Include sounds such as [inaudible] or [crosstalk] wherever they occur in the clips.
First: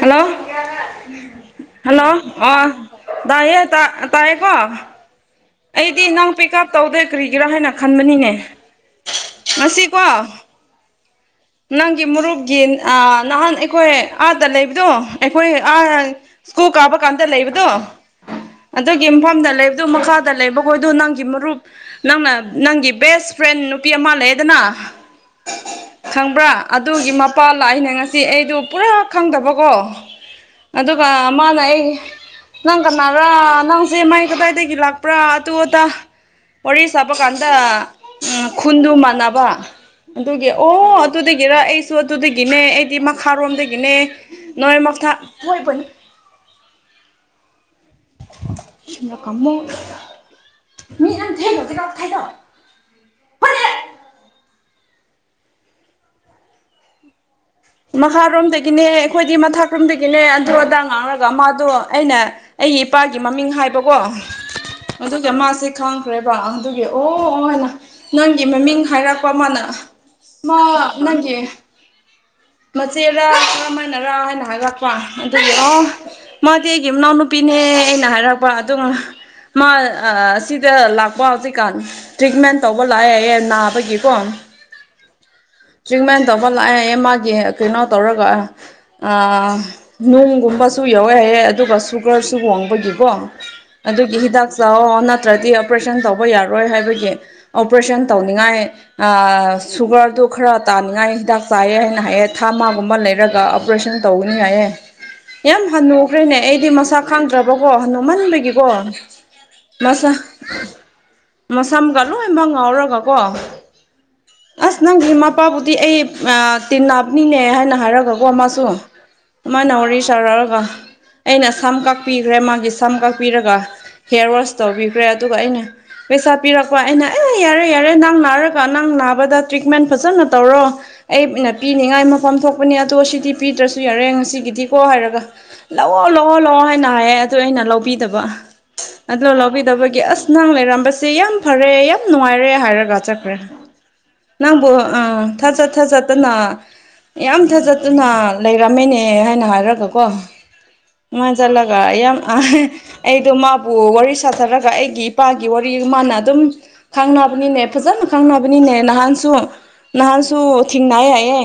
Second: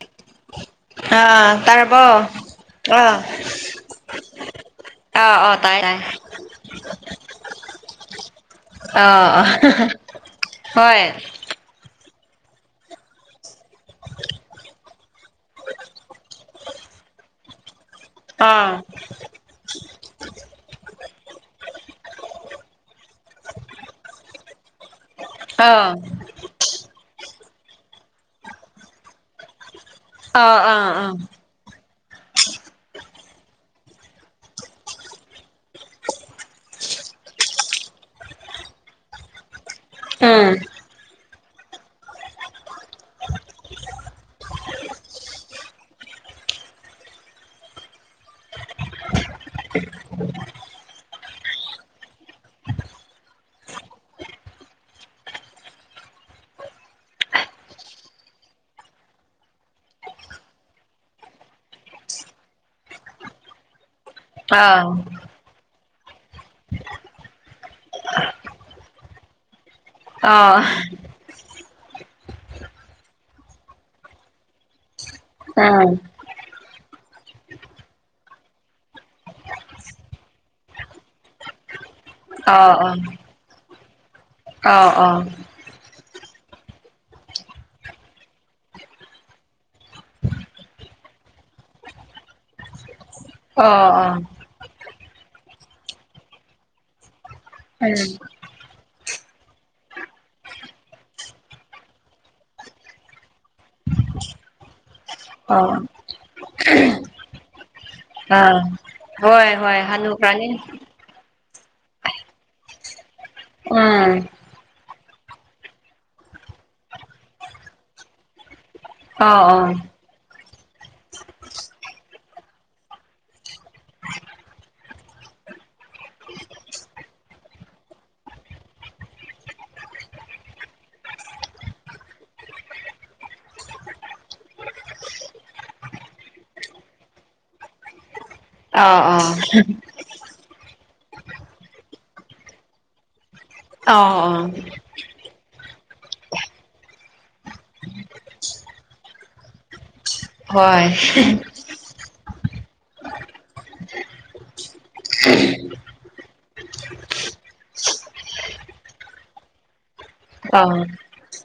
Hello ꯑꯥ hello ꯇꯥꯔꯕꯣ ꯑꯥ ꯇꯌꯦ ꯇꯥ ꯇꯌꯦ ꯀꯣ ꯑꯥ ꯑꯣ ꯑꯩꯗꯤ ꯅꯪ ꯄꯤꯛ ꯎꯞ ꯇꯧꯗꯣꯏ ꯀꯔꯤꯒꯤꯔꯥ ꯍꯥꯏꯅ ꯈꯟꯕꯅꯤꯅꯦ ꯑꯥ ꯉꯁꯤꯀꯣ ꯍꯣꯏ ꯅꯪꯒꯤ ꯃꯨꯔꯨꯞꯒꯤ ꯅꯍꯥꯟ ꯑꯩꯈꯣꯏ ꯑꯥꯗ ꯂꯩꯕꯗꯣ ꯑꯩꯈꯣꯏ ꯑꯥ ꯁ꯭ꯀꯨꯜ ꯀꯥꯕ ꯀꯥꯟꯗ ꯂꯩꯕꯗꯣ ꯑꯥ ꯑꯗꯨꯒꯤ ꯃꯐꯝꯗ ꯂꯩꯕꯗꯨ ꯃꯈꯥ ꯗ ꯂꯩꯕꯈꯣꯏꯗꯣ ꯅꯪꯒꯤ ꯃꯔꯨꯞ ꯅꯪꯅ ꯅꯪꯒꯤ ꯕꯦꯁ ꯐ꯭ꯔꯦꯟ ꯅꯨꯄꯤ ꯑꯃ ꯂꯩꯗꯅ ꯑꯥ ꯄ꯭ꯔꯥ ꯑꯗꯨꯒꯤ ꯃꯄꯥ ꯂꯥꯛꯏꯅꯦ ꯉꯁꯤ ꯑꯩꯗꯨ ꯄꯨꯔꯥ ꯈꯪꯗꯕꯀꯣ ꯑꯥ ꯑꯥ ꯑꯥ ꯑꯗꯨꯒ ꯃꯥꯅ ꯑꯩ ꯅꯪ ꯀꯅꯥꯔ ꯅꯪꯁꯦ ꯃꯥꯏ ꯀꯗꯥꯏꯗꯒꯤ ꯂꯥꯛ ꯄꯨꯔꯥ ꯑꯇꯨ ꯑꯇꯥ ꯋꯥꯔꯤ ꯁꯥꯄ ꯀꯥꯟꯗ ꯈꯨꯟꯗꯨ ꯃꯥꯟꯅꯕ ꯑꯗꯨꯒꯤ ꯎꯝ ꯑꯣ ꯑꯗꯨꯗꯒꯤꯔꯥ ꯑꯩ ꯁꯨ ꯑꯗꯨꯗꯒꯤꯅꯦ ꯑꯩꯗꯤ ꯃꯈꯥꯔꯣꯝꯗꯒꯤꯅꯦ ꯅꯣꯏ ꯃꯣꯏ ꯊꯥ [unintelligible] ꯃꯈꯥꯔꯣꯝꯗꯒꯤꯅꯦ ꯑꯩꯈꯣꯏꯗꯤ ꯃꯊꯛꯔꯣꯝꯗꯒꯤꯅꯦ ꯑꯗꯨ ꯑꯗꯥ ꯉꯥꯡꯉꯒ ꯃꯥꯗꯣ ꯑꯩꯅ ꯑꯩꯒꯤ ꯏꯄꯥꯒꯤ ꯃꯃꯤꯡ ꯍꯥꯏꯕꯀꯣ ꯑꯥ ꯑꯗꯨꯒ ꯃꯥꯁꯦ ꯈꯪꯈ꯭ꯔꯦꯕ ꯑꯗꯨꯒꯤ ꯑꯣꯅ ꯅꯪꯒꯤ ꯃꯃꯤꯡ ꯍꯥꯏꯔꯛꯄ ꯑꯃꯅ ꯑꯥ ꯃꯥ ꯑꯥ ꯅꯪꯒꯤ ꯃꯆꯦꯔ ꯀꯃꯥꯏꯅꯔꯥ ꯍꯥꯏꯅ ꯍꯥꯏꯒꯠꯄ ꯑꯗꯨꯒꯤ ꯑꯣ ꯑꯥ ꯃꯥꯗꯤ ꯑꯩꯒꯤ ꯃꯅꯥꯎꯅꯨꯄꯤꯅꯦ ꯑꯩꯅ ꯍꯥꯏꯔꯛꯄ ꯑꯗꯨꯝ ꯃꯥ ꯁꯤꯗ ꯂꯥꯛꯄ ꯍꯧꯎꯖꯤꯛ ꯀꯥꯟ ꯇ꯭ꯔꯤꯠꯃꯦꯟ ꯑꯥ ꯇꯧꯕ ꯂꯥꯛꯑꯦꯌꯦ ꯅꯥꯕꯒꯤꯀꯣ ꯑꯥꯎ ꯑꯥꯎ ꯇ꯭ꯔꯤꯠꯃꯦꯟ ꯇꯧꯕ ꯂꯥꯛꯑꯦ ꯃꯥꯒꯤ ꯀꯅꯣ ꯇꯧꯔꯒ ꯑꯥ ꯅꯨꯡꯒꯨꯝꯕꯁꯨ ꯌꯥꯎꯋꯦ ꯍꯥꯏꯌꯦ ꯑꯗꯨꯒ ꯁꯨꯒꯔꯁꯨ ꯋꯥꯡꯕꯒꯤꯀꯣ ꯑꯗꯨꯒꯤ ꯍꯤꯗꯥꯛ ꯆꯥꯑꯣ ꯅꯠꯇ꯭ꯔꯗꯤ ꯑꯣꯄꯔꯦꯁꯟ ꯇꯧꯕ ꯌꯥꯔꯣꯏ ꯍꯥꯏꯕꯒꯤ ꯑꯣꯄꯔꯦꯁꯟ ꯇꯧꯅꯤꯡꯉꯥꯏ ꯑꯥ ꯁꯨꯒꯔꯗꯨ ꯈꯔ ꯇꯥꯅꯤꯡꯉꯥꯏ ꯍꯤꯗꯥꯛ ꯆꯥꯏꯌꯦ ꯍꯥꯏ ꯅꯍꯥꯏꯌꯦ ꯊꯥ ꯃꯥꯒꯨꯝꯕ ꯂꯩꯔꯒ ꯑꯣꯄꯔꯦꯁꯟ ꯇꯧꯒꯅꯤ ꯍꯥꯏꯌꯦ ꯎꯝ ꯌꯥꯝ ꯑꯥ ꯍꯅꯨꯈ꯭ꯔꯦꯅꯦ ꯑꯩꯗꯤ ꯃꯁꯛ ꯈꯪꯗ꯭ꯔꯕꯀꯣ ꯍꯅꯨ ꯑꯥ ꯃꯟꯕꯒꯤꯀꯣ ꯍꯣꯏ ꯍꯣꯏ ꯍꯅꯨꯈꯔꯥꯅꯤ ꯃꯁꯝꯒ ꯂꯣꯏꯃꯛ ꯉꯧꯎꯔꯒ ꯀꯣ ꯎꯝ ꯑꯁ ꯅꯪꯒꯤ ꯃꯄꯥꯕꯨꯗꯤ ꯑꯩ ꯑꯥ ꯇꯤꯟꯅ ꯕꯅꯤꯅꯦ ꯍꯥꯏꯅ ꯍꯥꯏꯔꯒꯀꯣ ꯃꯥꯁꯨ ꯑꯥ ꯑꯥ ꯑꯗꯨꯃꯥꯏꯅ ꯋꯥꯔꯤ ꯁꯥꯔꯛꯑꯒ ꯑꯩꯅ ꯁꯝ ꯀꯛꯄꯤꯈ꯭ꯔꯦ ꯃꯥꯒꯤ ꯁꯝ ꯀꯛꯄꯤꯔꯒ ꯍꯤꯌꯔ ꯋꯥꯁ ꯇꯧꯕꯤꯈ꯭ꯔꯦ ꯑꯗꯨꯒ ꯑꯩꯅ ꯄꯩꯁꯥ ꯄꯤꯔꯛꯄ ꯑꯩꯅ ꯑꯦ ꯌꯥꯔꯦ ꯌꯥꯔꯦ ꯅꯪ ꯅꯥꯔꯒ ꯅꯪ ꯅꯥꯕꯗ ꯇ꯭ꯔꯤꯠꯃꯦꯟ ꯐꯖꯅ ꯇꯧꯔꯣ ꯑꯩꯞ ꯃꯤꯅ ꯄꯤꯅꯤꯡꯉꯥꯏ ꯃꯐꯝ ꯊꯣꯛꯄꯅꯦ ꯑꯗꯣ ꯁꯤꯗꯤ ꯄꯤꯗ꯭ꯔꯁꯨ ꯌꯥꯔꯦ ꯉꯁꯤꯒꯤꯗꯤꯀꯣ ꯍꯥꯏꯔꯒ ꯂꯧꯑꯣ ꯂꯧꯑꯣ ꯂꯧꯑꯣ ꯍꯥꯏꯅ ꯍꯥꯏꯌꯦ ꯑꯗꯨ ꯑꯩꯅ ꯂꯧꯕꯤꯗꯕ ꯑꯥ ꯑꯥ ꯑꯗꯣ ꯂꯧꯕꯤꯗꯕꯒꯤ ꯑꯁ ꯅꯪ ꯂꯩꯔꯝꯕꯁꯦ ꯌꯥꯝ ꯐꯔꯦ ꯌꯥꯝ ꯅꯨꯡꯉꯥꯏꯔꯦ ꯍꯥꯏꯔꯒ ꯆꯠꯈ꯭ꯔꯦ ꯑꯥ ꯑꯥ ꯅꯪꯕꯨ ꯑꯥ ꯊꯥꯆ ꯊꯥꯆꯠꯇꯅ ꯌꯥꯝ ꯊꯥꯖꯠꯇꯅ ꯂꯩꯔꯝꯃꯦꯅꯦ ꯍꯥꯏꯅ ꯍꯥꯏꯔꯒ ꯀꯣ ꯍꯣꯏ ꯃꯥꯏ ꯆꯠꯂꯒ ꯑ ꯌꯥꯝ ꯑꯍꯥ ꯑꯩꯗꯣ ꯃꯥꯕꯨ ꯋꯥꯔꯤ ꯁꯥꯊꯔꯒ ꯑꯩꯒꯤ ꯏꯄꯥꯒꯤ ꯋꯥꯔꯤ ꯃꯥꯅ ꯑꯗꯨꯝ ꯈꯪꯅꯕꯅꯤꯅꯦ ꯐꯖꯅ ꯈꯪꯅꯕꯅꯤꯅꯦ ꯅꯍꯥꯟꯁꯨ ꯅꯍꯥꯟꯁꯨ ꯑꯥ ꯊꯦꯡꯅꯩ ꯍꯥꯏꯌꯦ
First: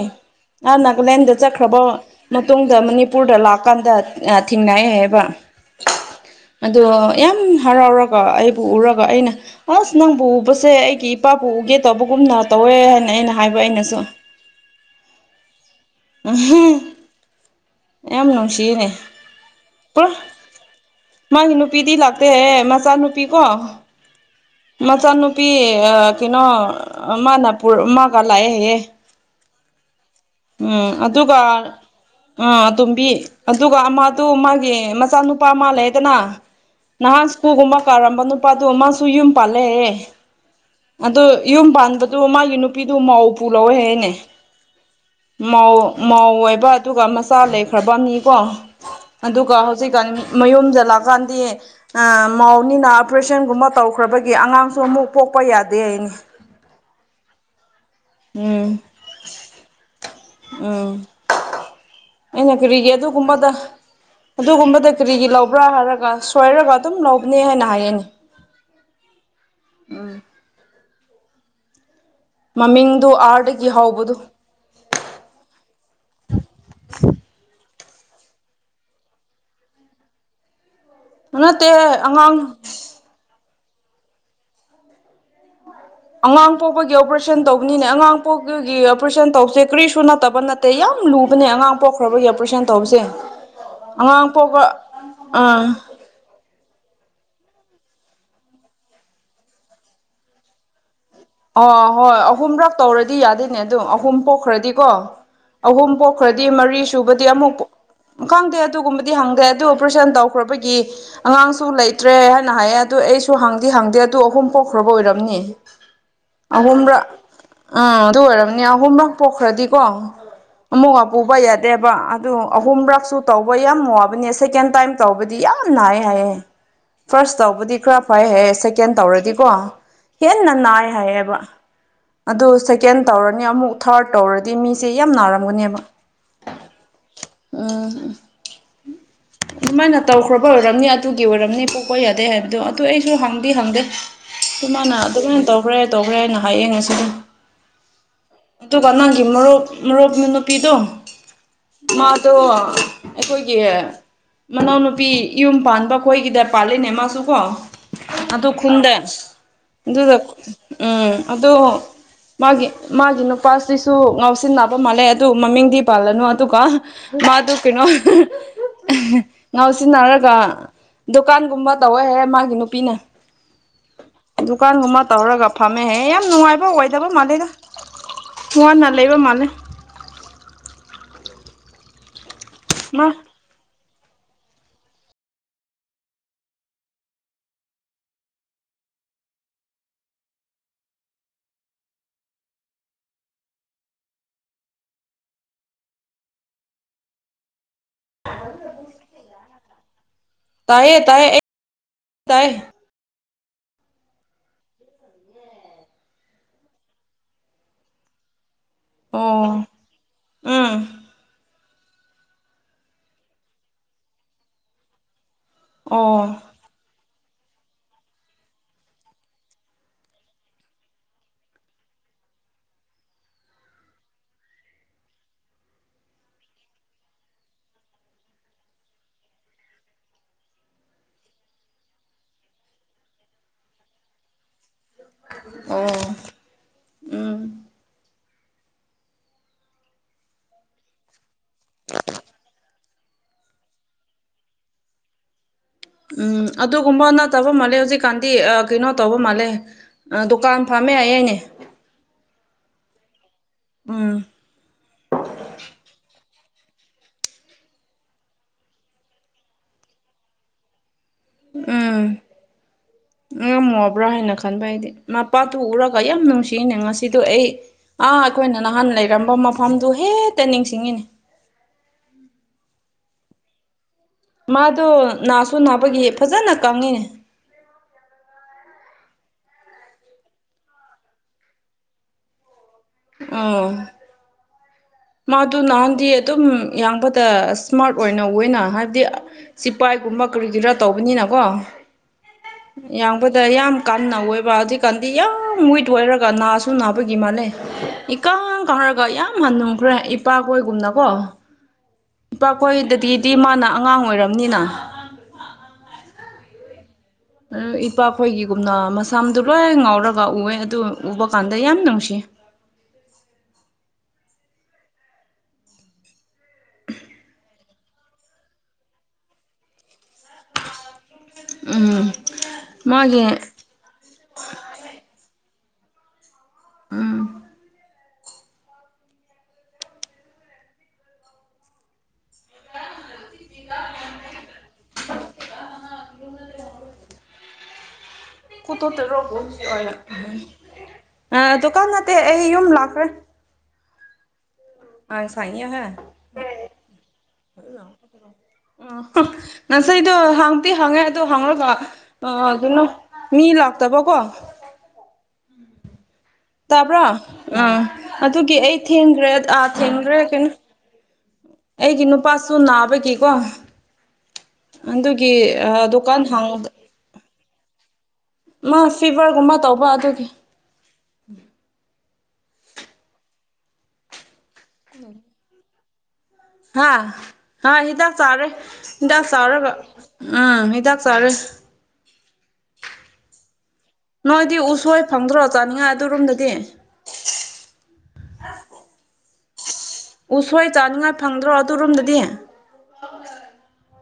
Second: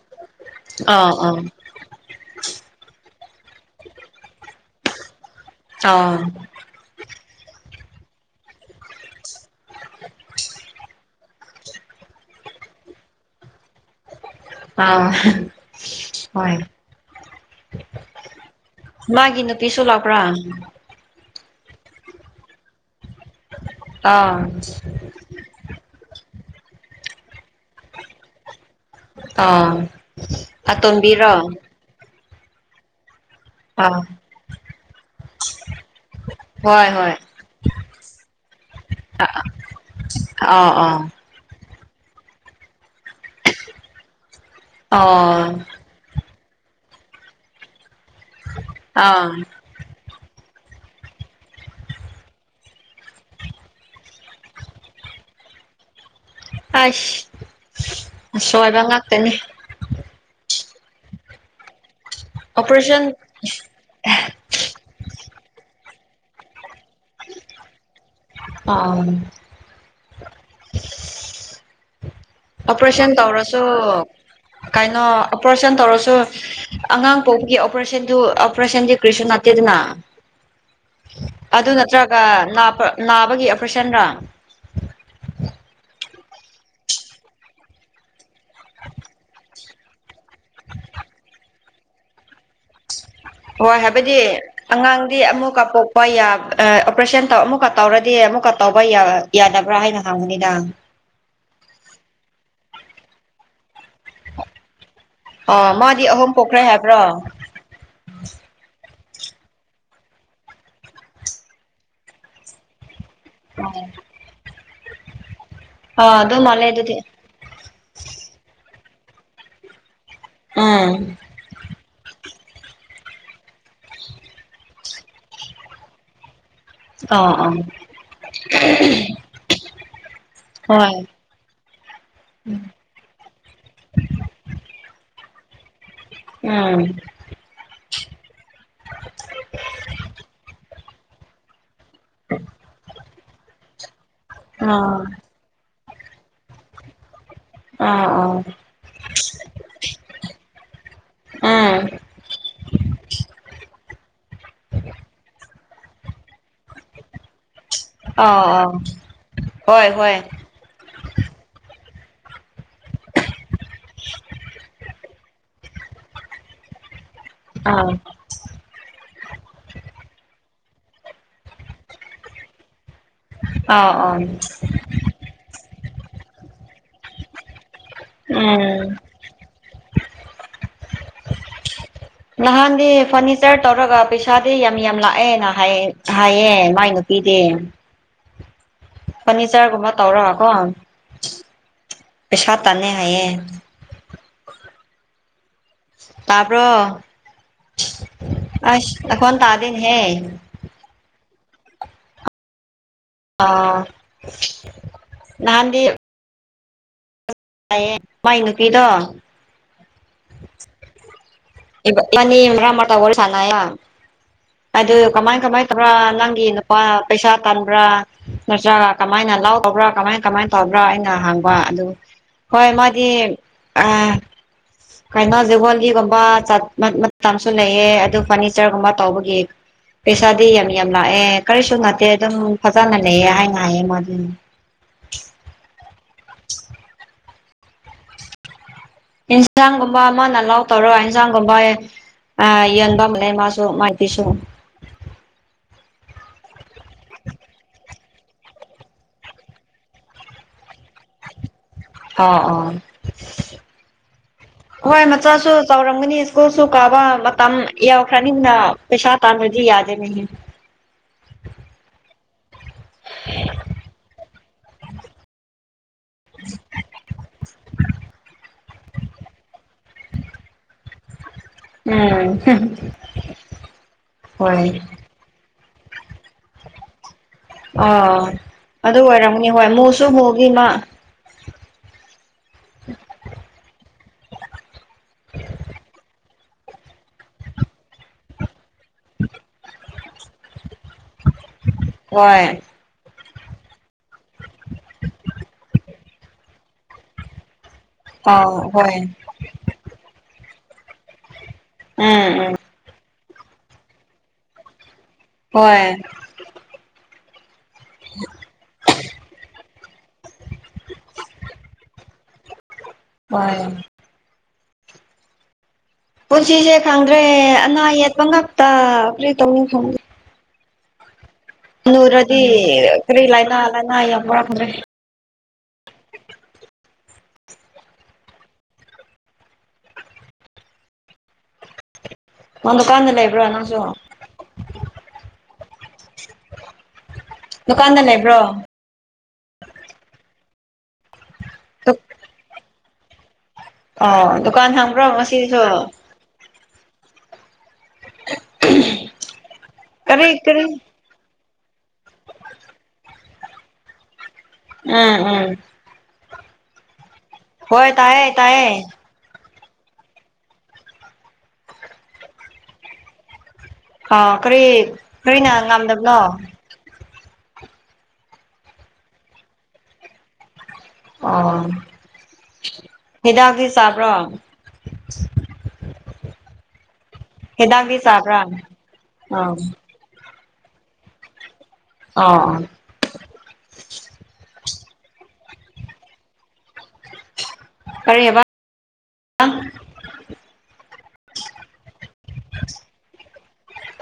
ꯑꯥ ꯅꯥꯒꯥꯂꯦꯟꯗ ꯆꯠꯈ꯭ꯔꯕ ꯃꯇꯨꯡꯗ ꯃꯅꯤꯄꯨꯔꯗ ꯂꯥꯛꯑꯀꯥꯟꯗ ꯊꯦꯡꯅꯩ ꯍꯥꯏꯕ ꯑꯥ ꯑꯗꯣ ꯌꯥꯝ ꯍꯔꯥꯎꯔꯒ ꯑꯩꯕꯨ ꯎꯔꯒ ꯑꯩꯅ ꯑꯁ ꯅꯪꯕꯨ ꯎꯕꯁꯦ ꯑꯩꯒꯤ ꯏꯄꯥꯕꯨ ꯎꯒꯦ ꯇꯧꯕꯒꯨꯝꯅ ꯇꯧꯋꯦ ꯍꯥꯏꯅ ꯑꯩꯅ ꯍꯥꯏꯕ ꯑꯩꯅꯁꯨ ꯑꯥ ꯍꯥ ꯍꯥ ꯎꯝꯍꯨꯝ ꯌꯥꯝ ꯅꯨꯡꯁꯤꯌꯦꯅꯦ꯫ ꯃꯥꯒꯤ ꯅꯨꯄꯤꯁꯨ ꯄꯨꯔꯥ ꯂꯥꯛꯄ꯭ꯔꯥ? ꯃꯥꯒꯤ ꯅꯨꯄꯤꯗꯤ ꯂꯥꯛꯇꯦꯍꯦ ꯃꯆꯥꯅꯨꯄꯤ ꯀꯣ ꯑꯥ ꯃꯆꯥ ꯅꯨꯨꯄꯤ ꯑꯥ ꯀꯩꯅꯣ ꯑ ꯃꯥꯅꯥ ꯄꯨꯔ ꯃꯒꯥ ꯂꯥꯛꯑꯦ ꯍꯥꯏꯌꯦ꯫ ꯑꯥ ꯎꯝ ꯑꯇꯣꯝꯕꯤꯔꯣ ꯑꯗꯨꯒ ꯎꯝ ꯑꯇꯨꯝꯕꯤ ꯑꯗꯨꯒ ꯑꯥ ꯑꯃ ꯇꯨ ꯃꯥꯒꯤ ꯃꯆꯥꯅꯨꯄꯥ ꯃꯥ ꯂꯩꯗꯅ ꯍꯣꯏ ꯍꯣꯏ ꯅꯍꯥꯟꯁ ꯁ꯭ꯀꯨꯜꯒꯨꯝꯕ ꯀꯥꯔꯝꯕ ꯅꯨꯄꯥꯗꯨ ꯃꯥꯁꯨ ꯌꯨꯝ ꯑꯥ ꯄꯥꯜꯂꯦ ꯍꯥꯏꯌꯦ꯫ ꯑꯥ ꯑꯗꯨ ꯌꯨꯝ ꯄꯥꯟꯕꯗꯨ ꯃꯥꯒꯤ ꯅꯨꯄꯤꯗꯨ ꯃꯧ ꯄꯨ ꯂꯧꯋꯦ ꯍꯥꯏꯌꯦꯅꯦ꯫ ꯑꯥ ꯃꯧ ꯃꯧ ꯑꯣꯏꯕ ꯑꯗꯨꯒ ꯃꯆꯥ ꯂꯩꯈ꯭ꯔꯕ ꯃꯤꯀꯣ ꯑꯥ ꯑꯗꯨꯒ ꯍꯧ ꯍꯧꯖꯤꯛꯀꯥꯟ ꯃꯌꯨꯝꯗ ꯂꯥꯛꯑꯀꯥꯟꯗꯤ ꯑꯥ ꯃꯧꯅꯤꯅ ꯑꯣꯄꯔꯦꯁꯟ ꯒꯨꯝꯕ ꯇꯧꯈ꯭ꯔꯕꯒꯤ ꯑꯉꯥꯡꯁꯨ ꯑꯃꯨꯛ ꯄꯣꯛꯄ ꯌꯥꯗꯦ ꯍꯥꯏꯅꯤ ꯑꯥꯏꯁ ꯎꯝ ꯎꯝ ꯑꯩꯅ ꯀꯔꯤꯒꯤ ꯑꯣꯄꯔꯦꯁꯟ ꯑꯗꯨ ꯒꯨꯝꯕꯗ ꯑꯗꯨꯒꯨꯝꯕꯗ ꯀꯔꯤꯒꯤ ꯂꯧꯕ꯭ꯔꯥ ꯍꯥꯏꯔꯒ ꯁꯣꯏꯔꯒ ꯑꯗꯨꯝ ꯂꯧꯕꯅꯦ ꯍꯥꯏꯅ ꯍꯥꯏꯌꯦꯅꯦ꯫ ꯑꯥꯡ ꯎꯝ ꯃꯃꯤꯡꯗꯨ ꯑꯣꯄꯔꯦꯁꯟ ꯇꯧꯔꯁꯨ ꯑꯥꯔꯗꯒꯤ ꯍꯧꯕꯗꯨ ꯀꯩꯅꯣ ꯑꯣꯄꯔꯦꯁꯟ ꯇꯧꯔꯁꯨ ꯑꯉꯥꯡ ꯄꯣꯛꯄꯒꯤ ꯑꯣꯄꯔꯦꯁꯟꯗꯨ ꯑꯣꯄꯔꯦꯁꯟꯗꯤ ꯀ꯭ꯔꯤꯁꯨ ꯅꯠꯇꯦꯗꯅ꯫ ꯅꯠꯇꯦ ꯑꯗꯨ ꯅꯠꯇ꯭ꯔꯒ ꯑꯉꯥꯡ ꯅꯥꯕ ꯅꯥꯕꯒꯤ ꯑꯣꯄꯔꯦꯁꯟꯔꯥ? ꯑꯉꯥꯡ ꯄꯣꯛꯄꯒꯤ ꯑꯣꯄꯔꯦꯁꯟ ꯇꯧꯕꯅꯤꯅꯦ ꯑꯉꯥꯡ ꯄꯣꯛꯄꯒꯤ ꯑꯣꯄꯔꯦꯁꯟ ꯇꯧꯁꯦ ꯀꯔꯤꯁꯨ ꯅꯠꯇꯕ ꯅꯠ ꯑꯇꯩ ꯌꯥꯝ ꯂꯨꯕꯅꯦ ꯑꯉꯥꯡ ꯄꯣꯛꯈ꯭ꯔꯕꯒꯤ ꯑꯣꯄꯔꯦꯁꯟ ꯇꯧꯕꯁꯦ ꯍꯣꯏ ꯍꯥꯏꯕꯗꯤ ꯑꯉꯥꯡ ꯄꯣꯛꯄ ꯑꯉꯥꯡꯗꯤ ꯑꯃꯨꯛ ꯑꯥ ꯀꯥꯄꯣꯛ ꯍꯣꯏ ꯑꯣꯄꯔꯦꯁꯟ ꯑꯃꯨꯛꯀ ꯇꯧꯔꯗꯤ ꯑꯃꯨꯛꯀ ꯇꯧꯕ ꯌꯥꯗꯕ꯭ꯔꯥ ꯍꯥꯏꯅ ꯍꯪꯉꯅꯤꯗ ꯑ ꯍꯣꯏ ꯑꯍꯨꯝꯔꯛ ꯇꯧꯔꯗꯤ ꯌꯥꯗꯦꯅꯦ ꯑꯗꯨꯝ ꯑꯍꯨꯝ ꯄꯣꯛꯈ꯭ꯔꯗꯤꯀꯣ ꯑꯣ ꯑꯍꯨꯝ ꯃꯥꯗꯤ ꯄꯣꯛꯈ꯭ꯔꯗꯤ ꯄꯣꯛꯈ꯭ꯔꯦ ꯃꯔꯤ ꯍꯥꯏꯕ꯭ꯔꯣ ꯑꯣ ꯁꯨꯕꯗꯤ ꯑꯃꯨꯛ ꯄ ꯈꯪꯗꯦ ꯑꯗꯨꯒꯨꯝꯕꯗꯤ ꯍꯪꯗꯦ ꯑꯗꯨ ꯑꯣꯄꯔꯦꯁꯟ ꯇꯧꯈ꯭ꯔꯕꯒꯤ ꯑꯉꯥꯡꯁꯨ ꯂꯩꯇ꯭ꯔꯦ ꯍꯥꯏꯅ ꯍꯥꯏꯌꯦ ꯑꯗꯨ ꯑꯩꯁꯨ ꯍꯥꯡꯗꯤ ꯍꯥꯡꯗꯦ ꯑꯗꯨ ꯑꯍꯨꯝ ꯄꯣꯛꯈ꯭ꯔꯕ ꯑꯣꯏꯔꯝꯅꯤ ꯑꯥ ꯑꯗꯨ ꯃꯥꯜꯂꯦ ꯑꯗꯨꯗꯤ ꯑꯍꯨꯝꯕꯔꯛ ꯎꯝ ꯑꯗꯨ ꯑꯣꯏꯔꯕꯅꯤ ꯑꯍꯨꯝꯕꯛ ꯄꯣꯛꯈ꯭ꯔꯗꯤꯀꯣ ꯎꯝ ꯃꯕꯨꯕ ꯌꯥꯔ ꯗꯦꯕ ꯑꯗꯨ ꯑꯍꯨꯝꯔꯛꯁꯨ ꯇꯧꯕ ꯌꯥꯝ ꯋꯥꯕꯅꯦ ꯁꯦꯀꯦꯟ ꯇꯥꯏꯝ ꯇꯧꯕꯗꯤ ꯌꯥꯝ ꯅꯥꯏ ꯍꯥꯏꯌꯦꯦ ꯑꯥ ꯐꯥꯔꯁ ꯑꯥ ꯇꯧꯕꯗꯤ ꯈꯔ ꯐꯩ ꯍꯥꯏ ꯁꯦꯀꯦꯟ ꯇꯧꯔꯗꯤꯀꯣ ꯍꯦꯟꯅ ꯅꯥꯏ ꯍꯣꯏ ꯍꯥꯏꯌꯦꯕ ꯑꯣ ꯁꯦꯀꯦꯟ ꯇꯧꯔꯅꯤ ꯑꯃꯨꯛ ꯊꯥꯔꯠ ꯇꯧꯔꯗꯤ ꯃꯤꯁꯦ ꯌꯥꯝ ꯅꯥꯔꯝꯒꯅꯦꯕ ꯎꯝ ꯎꯝ ꯑꯗꯨꯃꯥꯏꯅ ꯇꯧꯈ꯭ꯔꯕ ꯑꯣꯏꯔꯝꯅꯤ ꯑꯗꯨꯒꯤ ꯑꯣꯏꯔꯝꯅꯤ ꯊꯣꯛꯄ ꯌꯥꯗꯦ ꯍꯥꯏꯕꯗꯣ ꯑꯗꯨ ꯑꯩꯁꯨ ꯍꯪꯗꯤ ꯍꯪꯗꯦ ꯁꯃꯅ ꯑꯥ ꯑꯗꯨꯃꯥꯏꯅ ꯇꯧꯔ ꯇꯧꯈ꯭ꯔꯦ ꯇꯧꯈ꯭ꯔꯦ ꯍꯥꯏꯅ ꯍꯥꯏꯌꯦ ꯉꯁꯤꯗꯤ ꯑꯥ ꯑꯣ ꯑꯗꯨꯒ ꯅꯪꯒꯤ ꯃꯔꯣꯔꯣꯛ ꯃꯔꯣꯔꯣꯛ ꯅꯨꯨꯄꯤꯗꯣ ꯎꯝ ꯑꯥ ꯃꯥꯗꯣ ꯑꯩꯈꯣꯏꯒꯤ ꯃꯅꯥꯎꯅꯨꯄꯤ ꯌꯨꯝ ꯄꯥꯟꯕ ꯑꯩꯈꯣꯏꯒꯤꯗ ꯄꯥꯜꯂꯤꯅꯦ ꯃꯥꯁꯨ ꯀꯣ ꯑꯗꯨ ꯑꯥ ꯈꯨꯟꯗ ꯍꯣꯏ ꯑꯗꯨꯗ ꯍꯣꯏ ꯎꯝ ꯑꯗꯣ ꯃꯥꯒꯤ ꯃꯥꯒꯤ ꯅꯨꯄꯥꯁꯤꯁꯨ ꯉꯥꯎꯁꯤꯟꯅꯟꯅꯕ ꯃꯥꯜꯂꯦ ꯑꯗꯨ ꯃꯃꯤꯡꯗꯤ ꯄꯥꯜꯂꯅꯨ ꯑꯗꯨꯒ ꯃꯥꯗꯨ ꯀꯩꯅꯣ ꯑꯥ ꯑꯥ ꯉꯥꯎ ꯁꯤꯟꯅꯔꯒ ꯗꯨꯀꯥꯟꯒꯨꯝꯕ ꯇꯧꯋꯍ ꯃꯥꯒꯤ ꯅꯨꯄꯤꯅ ꯑꯥ ꯑ ꯗꯨꯀꯥꯟꯒꯨꯝꯕ ꯇꯧꯔꯒ ꯐꯝꯃꯦ ꯍꯦ ꯌꯥꯝ ꯅꯨꯡꯉꯥꯏꯕ ꯑꯣꯏꯗꯕ ꯃꯥꯜꯂꯦꯗ ꯋꯥꯅ ꯂꯩꯕ ꯃꯥꯜꯂꯦ ꯂꯍꯥꯟꯦ ꯃꯥ ꯐꯅꯤ ꯏꯁꯔ ꯇꯧꯔꯒ ꯄꯩꯁꯥꯗꯤ ꯌꯥꯝ ꯌꯥꯝ ꯂꯥꯛꯑꯦꯅ ꯍꯥꯏꯌꯦ ꯃꯥꯏ ꯅꯨꯄꯤꯗꯤ ꯐꯔꯅꯤꯆꯔꯒꯨꯝꯕ ꯇꯧꯔꯒꯀꯣ ꯄꯩꯁꯥ ꯇꯥꯟꯅꯩ ꯍꯥꯏꯌꯦ ꯇꯄ ꯑ ꯑꯣꯟ ꯇꯥꯗꯅ ꯍꯦ ꯇꯥꯏꯌꯦ ꯇꯥꯏꯌꯦ ꯑꯦ ꯇꯥꯏꯌꯦ ꯑ ꯅꯥꯟꯗꯤ ꯑꯌꯦ ꯃꯥꯏ ꯅꯨꯄꯤꯗꯣ ꯑꯣ ꯎꯝ ꯅꯤꯕ꯭ꯔꯥꯃ ꯇ ꯁꯅ ꯑꯗꯨ ꯀꯃꯥꯏ ꯀꯃꯥꯏ ꯇꯧꯔ ꯅꯪ ꯑꯣ ꯄ ꯄꯩꯁꯥ ꯀꯥꯟ꯭ꯔꯥ ꯅꯠꯇ꯭ꯔꯒ ꯀꯃꯥꯏꯅ ꯂꯥꯎꯗꯧꯕ꯭ꯔꯥ ꯀꯃꯥꯏ ꯀꯃꯥꯏꯅ ꯇꯧꯕ꯭ꯔꯥ ꯑꯩꯅ ꯍꯥꯡꯕ ꯑꯗꯨ ꯍꯣꯏ ꯃꯥꯗꯤ ꯑ ꯀꯥꯏꯅ ꯒꯜꯒꯤ ꯀ ꯃꯇꯝꯁꯨ ꯂꯩꯑ ꯑꯗꯨ ꯐꯔꯅꯤꯆꯔꯒꯨꯝꯕ ꯇꯧꯕꯒꯤ ꯄꯩꯁꯥꯗꯤ ꯌꯥꯝ ꯌꯥꯝ ꯂꯥꯛꯑꯦ ꯀꯔꯤꯁꯨ ꯉꯇꯦ ꯑꯗꯨꯝ ꯐꯖꯅ ꯂꯩꯌꯦ ꯍꯥꯏꯅ ꯍꯥꯏꯌꯦ ꯃꯥꯗꯨꯅꯦ ꯑꯣ [unintelligible] ꯎꯝ ꯏꯟꯁꯥꯡꯒꯨꯝꯕ ꯑꯃꯅ ꯂꯥꯎ ꯇꯧꯔꯣ ꯏꯟꯁꯥꯡꯒꯨꯝꯕ ꯑ ꯌꯟꯕ ꯑꯃ ꯂꯩ ꯃꯥꯁꯨ ꯃꯥꯏ ꯑꯩꯁꯨ ꯎꯝ ꯑꯗꯨꯒꯨꯝꯕ ꯅꯠꯇꯕ ꯃꯥꯜꯂꯦ ꯍꯧꯖꯤꯛꯀꯥꯟꯗꯤ ꯀꯩꯅꯣ ꯇꯧꯕ ꯃꯥꯜꯂꯦ ꯗꯨꯀꯥꯟ ꯐꯥꯝꯃꯦ ꯑꯩ ꯑꯩꯅꯦ ꯑꯥ ꯑꯥ ꯎꯝ ꯍꯣꯏ ꯃꯆꯥꯁꯨ ꯆꯥꯎꯔꯝꯒꯅꯤ ꯁ꯭ꯀꯨꯜꯁꯨ ꯀꯥꯕ ꯃꯇꯝ ꯌꯥꯎꯈ꯭ꯔꯅꯤꯅ ꯄꯩꯁꯥ ꯇꯥꯜꯂꯣꯗꯤ ꯌꯥꯗꯦꯃꯤ ꯎꯝ ꯉꯝꯃꯨꯕ꯭ꯔꯥ ꯍꯥꯏꯅ ꯈꯟꯕ ꯍꯥꯏꯗꯤ ꯃꯄꯥꯗꯨꯨ ꯎꯔꯒ ꯌꯥꯝ ꯅꯨꯡꯁꯤꯅꯦ ꯉꯁꯤꯗꯣ ꯑꯩ ꯑꯥ ꯑꯩꯈꯣꯏꯅ ꯅꯍꯥꯟ ꯂꯩꯔꯝꯕ ꯃꯐꯝꯗꯨ ꯍꯦꯛꯇ ꯅꯤꯡꯁꯤꯡꯉꯤꯅꯦ ꯎꯝ ꯍꯣꯏ ꯃꯥꯗꯣ ꯅꯥꯁꯨ ꯅꯥꯕꯒꯤ ꯐꯖꯅ ꯀꯪꯉꯤꯅꯦ ꯑꯣ ꯑꯗꯨ ꯑꯣꯏꯔꯝꯅꯤ ꯍꯣꯏ ꯃꯨꯁꯨ ꯃꯨꯕꯅꯤ ꯃꯥ ꯑ ꯃꯥꯗꯨ ꯅꯍꯥꯟꯗꯤ ꯑꯗꯨꯝ ꯌꯥꯡꯕꯗ ꯏꯁꯃꯥꯔꯠ ꯑꯣꯏꯅ ꯑꯣꯏꯅ ꯍꯥꯏꯕꯗꯤ ꯁꯤꯐꯥꯏꯒꯨꯝꯕ ꯀꯔꯤꯒꯤꯔꯥ ꯇꯧꯕꯅꯤꯅꯀꯣ ꯍꯣꯏ ꯌꯥꯡꯕꯗ ꯌꯥꯝ ꯀꯥꯟꯅ ꯑꯣꯏꯕ ꯑꯗꯨꯛꯀꯥꯟꯗꯤ ꯌꯥꯝ ꯋꯤꯠ ꯑꯣꯏꯔꯒ ꯅꯥꯁꯨ ꯅꯥꯕꯒꯤ ꯃꯥꯜꯂꯦ ꯏꯀꯪ ꯑꯥ ꯍꯣꯏ ꯀꯪꯔꯒ ꯌꯥꯝ ꯍꯟꯅꯨ ꯈ꯭ꯔꯦ ꯏꯄꯥ ꯀꯣꯏꯒꯨꯝꯅꯀꯣ ꯎꯝ ꯎꯝ ꯏꯄꯥꯈꯣꯏꯗꯒꯤꯗꯤ ꯃꯥꯅ ꯑꯉꯥꯡ ꯑꯣꯏꯔꯝꯅꯤꯅ ꯍꯣꯏ ꯑꯗꯨ ꯏꯄꯥꯈꯣꯏꯒꯤꯒꯨꯝꯅ ꯃꯁꯝꯗꯣ ꯂꯣꯏ ꯉꯥꯎꯔꯒ ꯎꯑꯦ ꯑꯗꯨ ꯎꯕ ꯀꯥꯟꯗ ꯌꯥꯝ ꯅꯨꯡꯁꯤ ꯍꯣꯏ ꯄꯨꯟꯁꯤꯁꯦ ꯈꯪꯗ꯭ꯔꯦ ꯑꯅꯥ ꯌꯦꯠꯄ ꯉꯥꯛꯇ ꯀꯔꯤ ꯇꯧꯅꯤ ꯈꯪꯗꯦ ꯎꯝ ꯍꯅꯨꯔꯗꯤ ꯀꯔꯤ ꯃꯥꯒꯤ ꯂꯥꯏꯅꯥ ꯂꯥꯏꯅꯥ ꯌꯥꯝ ꯋꯥꯛꯗ꯭ꯔꯦ ꯎꯝ ꯑ ꯗꯨꯀꯥꯟꯗ ꯂꯩꯕ꯭ꯔꯣ ꯅꯪꯁꯨ [unintelligible] ꯗꯨꯀꯥꯟꯗ ꯂꯩꯕ꯭ꯔꯣ ꯗꯨꯀꯥꯟ ꯅꯠꯇꯦ ꯑꯩ ꯌꯨꯝ ꯂꯥꯛꯈ꯭ꯔꯦ ꯑꯣ ꯗꯨꯀꯥꯟ ꯍꯥꯡꯕ꯭ꯔꯣ ꯉꯁꯤꯁꯨ ꯑ ꯉꯁꯤꯗꯨ ꯀꯔꯤ ꯀꯔꯤ ꯍꯪꯗꯤ ꯍꯪꯉꯦ ꯗꯨ ꯍꯪꯉꯒ ꯀꯩꯅꯣ ꯃꯤ ꯂꯥꯛꯇꯕꯀꯣ ꯎꯝ ꯎꯝ ꯇꯥꯕ꯭ꯔꯣ ꯎꯝ ꯍꯣꯏ ꯇꯥꯏꯌꯦ ꯑꯗꯨꯒꯤ ꯇꯥꯏꯌꯦ ꯑꯩ ꯊꯦꯡꯈ꯭ꯔꯦ ꯑꯥ ꯊꯦꯡꯈ꯭ꯔꯦ ꯀꯩꯅꯣ ꯑꯩꯒꯤ ꯅꯨꯄꯥꯁꯨ ꯅꯥꯕꯒꯤꯀꯣ ꯑꯥ ꯀꯔꯤ ꯑꯗꯨꯒꯤ ꯀꯔꯤꯅ ꯑ ꯉꯝꯗꯕꯅꯣ ꯗꯨꯀꯥꯟ ꯍꯥꯡ ꯃꯥ ꯐꯤꯚꯔꯒꯨꯝꯕ ꯇꯧꯕ ꯑꯗꯨꯒꯤ ꯑꯣ ꯍꯤꯗꯥꯛꯇꯤ ꯆꯥꯕ꯭ꯔꯣ ꯍꯥꯥ ꯍꯥ ꯍꯤꯗꯥꯛꯇꯤ ꯍꯤꯗꯥꯛ ꯆꯥꯕ꯭ꯔꯥ ꯆꯥꯔꯦ ꯍꯤꯗꯥꯛ ꯑꯥ ꯆꯥꯔꯒ ꯎꯝ ꯍꯤꯗꯥꯛ ꯆꯥꯔꯦ ꯑꯣ ꯅꯣꯏꯗꯤ ꯎꯁꯣꯏ ꯐꯪꯗ꯭ꯔꯣ ꯆꯥꯅꯤꯡꯉꯥꯏ ꯑꯗꯨꯔꯣꯝꯗꯗꯤ ꯀꯔꯤ ꯍꯥꯏꯕ ꯎꯁꯣꯏ ꯆꯥꯅꯤꯉꯥꯏ ꯐꯪꯗ꯭ꯔꯣ ꯑꯗꯨꯔꯣꯝꯗꯗꯤ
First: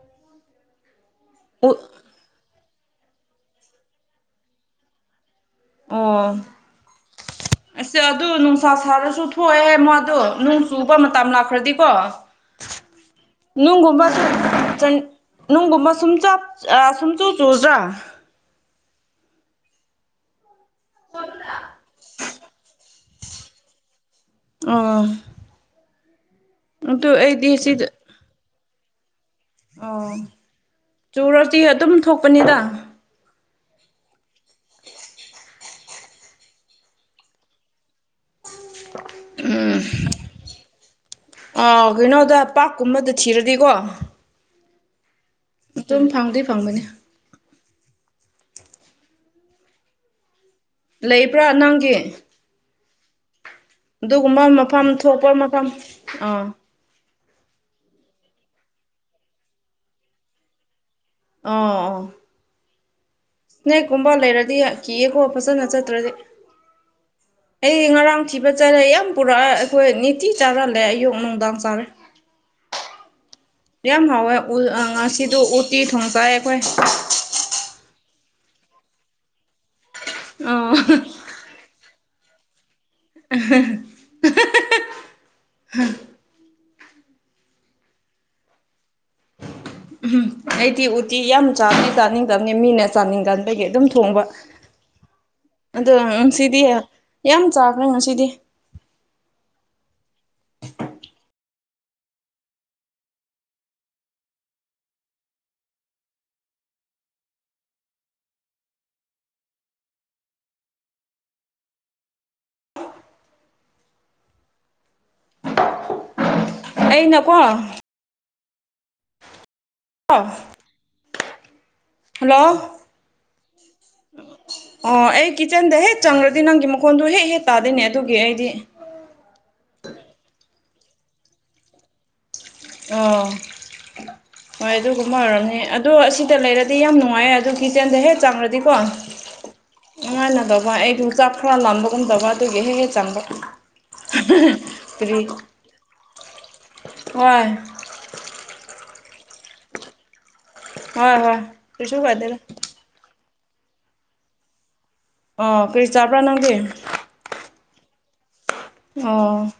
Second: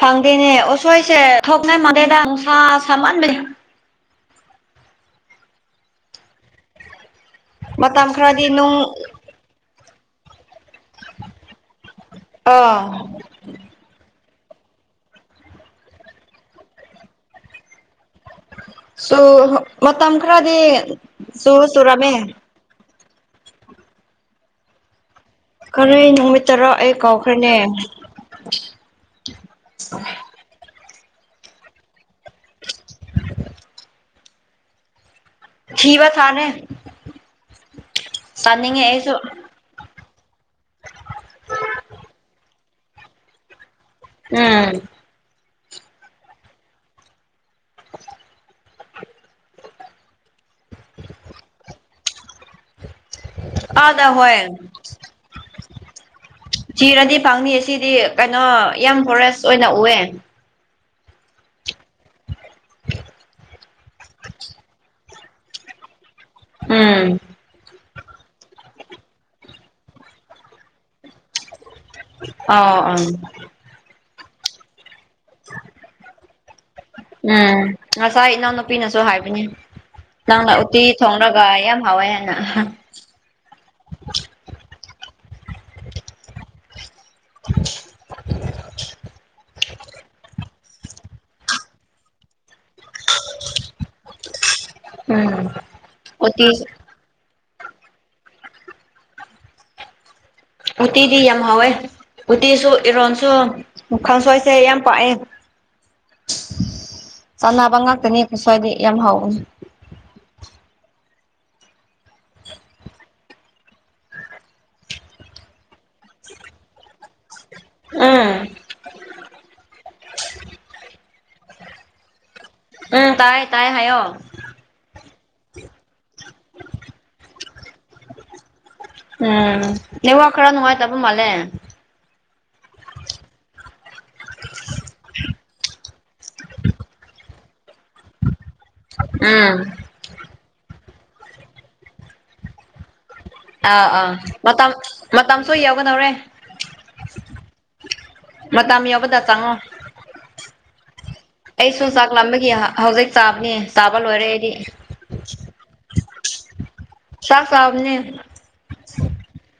ꯐꯪꯗꯦꯅꯦ ꯎꯁꯣꯏꯁꯦ ꯎ ꯊꯣꯛꯅꯩ ꯃꯗꯦꯗ ꯅꯨꯡꯁꯥ ꯁꯥꯝꯃꯟꯕꯩ ꯑꯣ ꯑꯁ ꯃꯇꯝ ꯑꯗꯨ ꯈꯔꯗꯤ ꯅꯨꯡꯁꯥ ꯅꯨꯡ ꯁꯥꯔꯁꯨ ꯊꯣꯛꯑꯣꯏꯑꯦ ꯍꯥꯏ ꯃꯗꯣ ꯅꯣꯡ ꯆꯨꯕ ꯃꯇꯝ ꯂꯥꯛꯈ꯭ꯔꯗꯤꯀꯣ ꯑꯥ ꯅꯨꯡꯒꯨꯝꯕ ꯁꯨꯝ ꯅꯨꯡꯒꯨꯝꯕ ꯁꯨꯝ ꯁꯨꯝꯆꯨ ꯆꯨꯗ꯭ꯔꯥ ꯆꯨ ꯃꯇꯝ ꯈꯔꯗꯤ ꯆꯨ ꯆꯨꯔꯝꯃꯦ ꯑꯥ ꯀꯔꯤ ꯅꯨꯃꯤꯠ ꯇꯔꯥ ꯑꯩ ꯑꯩꯗꯤ ꯀꯥꯎꯈ꯭ꯔꯦꯅꯦ ꯁꯤꯗ ꯑꯣ ꯆꯨꯔꯗꯤ ꯑꯗꯨꯝ ꯊꯣꯛꯄꯅꯤꯗ ꯊꯤꯕ ꯊꯥꯅꯦ ꯆꯥꯅꯤꯡꯉꯦ ꯑꯩꯁꯨ ꯎꯝ ꯑ ꯀꯩꯅꯣꯗ ꯄꯥꯛꯀꯨꯝꯕꯗ ꯊꯤꯔꯗꯤꯀꯣ [unintelligible] ꯑꯗꯨꯝ ꯐꯪꯗꯤ ꯐꯪꯕꯅꯤ ꯂꯩꯕ꯭ꯔꯥ ꯅꯪꯒꯤ [unintelligible] ꯑꯗꯨꯒꯨꯝꯕ ꯍꯣꯏ ꯃꯐꯝ ꯊꯣꯛꯄ ꯃꯐꯝ ꯑꯥ ꯆꯤꯔꯗꯤ ꯐꯪꯅꯤꯌꯦ ꯁꯤꯗꯤ ꯀꯩꯅꯣ ꯌꯥꯝ ꯐꯣꯔꯦꯁ ꯑꯣꯏꯅ ꯎꯑꯦ ꯑꯣ ꯏꯁꯅꯦꯛꯀꯨꯝꯕ ꯂꯩꯔꯗꯤ ꯀꯤꯌꯦꯀꯣ ꯐꯖꯅ ꯆꯠꯇ꯭ꯔꯗꯤ ꯎꯝ ꯑꯩ ꯉꯔꯥꯡ ꯊꯤꯕ ꯆꯔꯦ ꯌꯥꯝ ꯄꯨꯔꯛꯑ ꯑꯩꯈꯣꯏ ꯅꯤꯇꯤ ꯆꯥꯔꯜꯂꯦ ꯑꯌꯨꯛ ꯅꯨꯡꯗꯥꯡ ꯆꯥꯔꯦ ꯑ ꯑꯥ ꯌꯥꯝ ꯍꯥꯎꯋꯦ ꯉꯁꯤꯗ ꯎꯠꯇꯤ ꯊꯣꯡꯆꯥꯏ ꯑꯩꯈꯣꯏ ꯎꯝ ꯉꯁꯥꯏ ꯏꯅꯥꯎꯅꯨꯄꯤꯅꯁꯨ ꯍꯥꯏꯕꯅꯤ ꯅꯪꯅ ꯑꯣ ꯎꯇꯤ ꯊꯣꯡꯡꯂꯒ ꯌꯥꯝ ꯍꯥꯎꯋꯦ ꯍꯥꯏꯅ [unintelligible] [unintelligible] ꯑꯩꯗꯤ ꯎꯇꯤ ꯌꯥꯝ ꯆꯥꯅꯤ ꯆꯥꯅꯤꯡꯗꯕꯅꯤ ꯃꯤꯅ ꯆꯥꯅꯤꯡꯗꯕꯒꯤ ꯑꯗꯨꯝ ꯊꯣꯡꯕ ꯎꯝ ꯑꯗꯣ ꯎꯇꯤ ꯁꯤꯗꯤ ꯌꯥꯝ ꯆꯥꯈ꯭ꯔꯦ ꯉꯁꯤꯗꯤ ꯎꯇꯤꯗꯤ ꯌꯥꯝ ꯍꯥꯎꯋꯦ ꯎꯇꯤꯁꯨ ꯏꯔꯣꯟꯁꯨ ꯃꯈꯪ ꯁ ꯑꯩꯁꯦ ꯌꯥꯝ ꯄꯥꯛꯑꯦ ꯆꯥꯟꯅꯕ ꯉꯥꯛꯇꯅꯦꯀ ꯁ꯭ꯋꯥꯏꯗ ꯌꯥꯝ ꯍꯥꯎꯋꯅꯤ [unintelligible] ꯑꯩꯅꯀꯣ ꯎꯝ [unintelligible] ꯋꯥ [unintelligible] ꯍꯜꯂꯣ ꯎꯝ ꯇꯥꯏ ꯇꯥꯏ ꯍꯥꯏꯌꯣ ꯑꯣ ꯑꯩ ꯀꯤꯠꯆꯟꯗ ꯍꯦꯛ ꯆꯪꯈ꯭ꯔꯗꯤ ꯅꯪꯒꯤ ꯃꯈꯣꯟꯗꯨꯣ ꯍꯦꯛ ꯍꯦꯛ ꯇꯥꯗꯣꯏꯅꯦ ꯑꯗꯨꯒꯤ ꯑꯩꯗꯤ ꯎꯝ ꯅꯉ ꯈꯔ ꯅꯍꯥꯏ ꯇꯕꯨ ꯃꯂꯦ ꯑꯣ ꯍꯣꯏ ꯑꯗꯨꯒꯨꯝ ꯑꯣꯏꯔꯅꯤ ꯑꯗꯣ ꯑꯁꯤꯗ ꯂꯩꯔꯗꯤ ꯌꯥꯝ ꯅꯨꯡꯉꯥꯏꯌꯦ ꯑꯗꯨꯣ ꯀꯤꯠꯆꯦꯟꯗ ꯍꯦꯛ ꯆꯥꯡꯔꯗꯤꯀꯣ [unintelligible] ꯎꯝ ꯅꯨꯡꯉꯥꯏꯅꯗꯧꯕ ꯑꯩ ꯌꯣꯡꯆꯥꯛ ꯈꯔ ꯂꯥꯟꯕꯒꯨꯝꯗꯕ ꯑꯗꯨꯒꯤ ꯍꯦꯛ ꯍꯦꯛ ꯆꯥꯟꯕ ꯑꯥ ꯑꯥ ꯃꯇꯝ ꯃꯇꯝꯁꯨ ꯌꯥꯎꯒꯗꯧꯔꯦ ꯍꯣꯏ ꯃꯇꯝ ꯌꯥꯎꯕꯗ ꯆꯪꯉꯣ ꯍꯣꯏ ꯍꯣꯏ ꯑꯩꯁꯨ ꯀꯩꯁꯨ ꯆꯥꯛ ꯀꯥꯏꯗꯦꯗ ꯂꯥꯝꯕꯒꯤ ꯑꯍꯥꯛ ꯍꯧꯖꯤꯛ ꯆꯥꯕꯅꯤ ꯆꯥꯕ ꯂꯣꯏꯔꯦꯗꯤ ꯑꯣ ꯀ꯭ꯔꯤ ꯆꯄ꯭ꯔꯥ ꯅꯪꯗꯤ ꯆꯥꯛ ꯆꯥꯕꯅꯦ ꯑꯣ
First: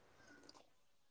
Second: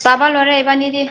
ꯆꯕꯥ ꯂꯔꯦ ꯏꯕꯥꯅꯤꯗꯤ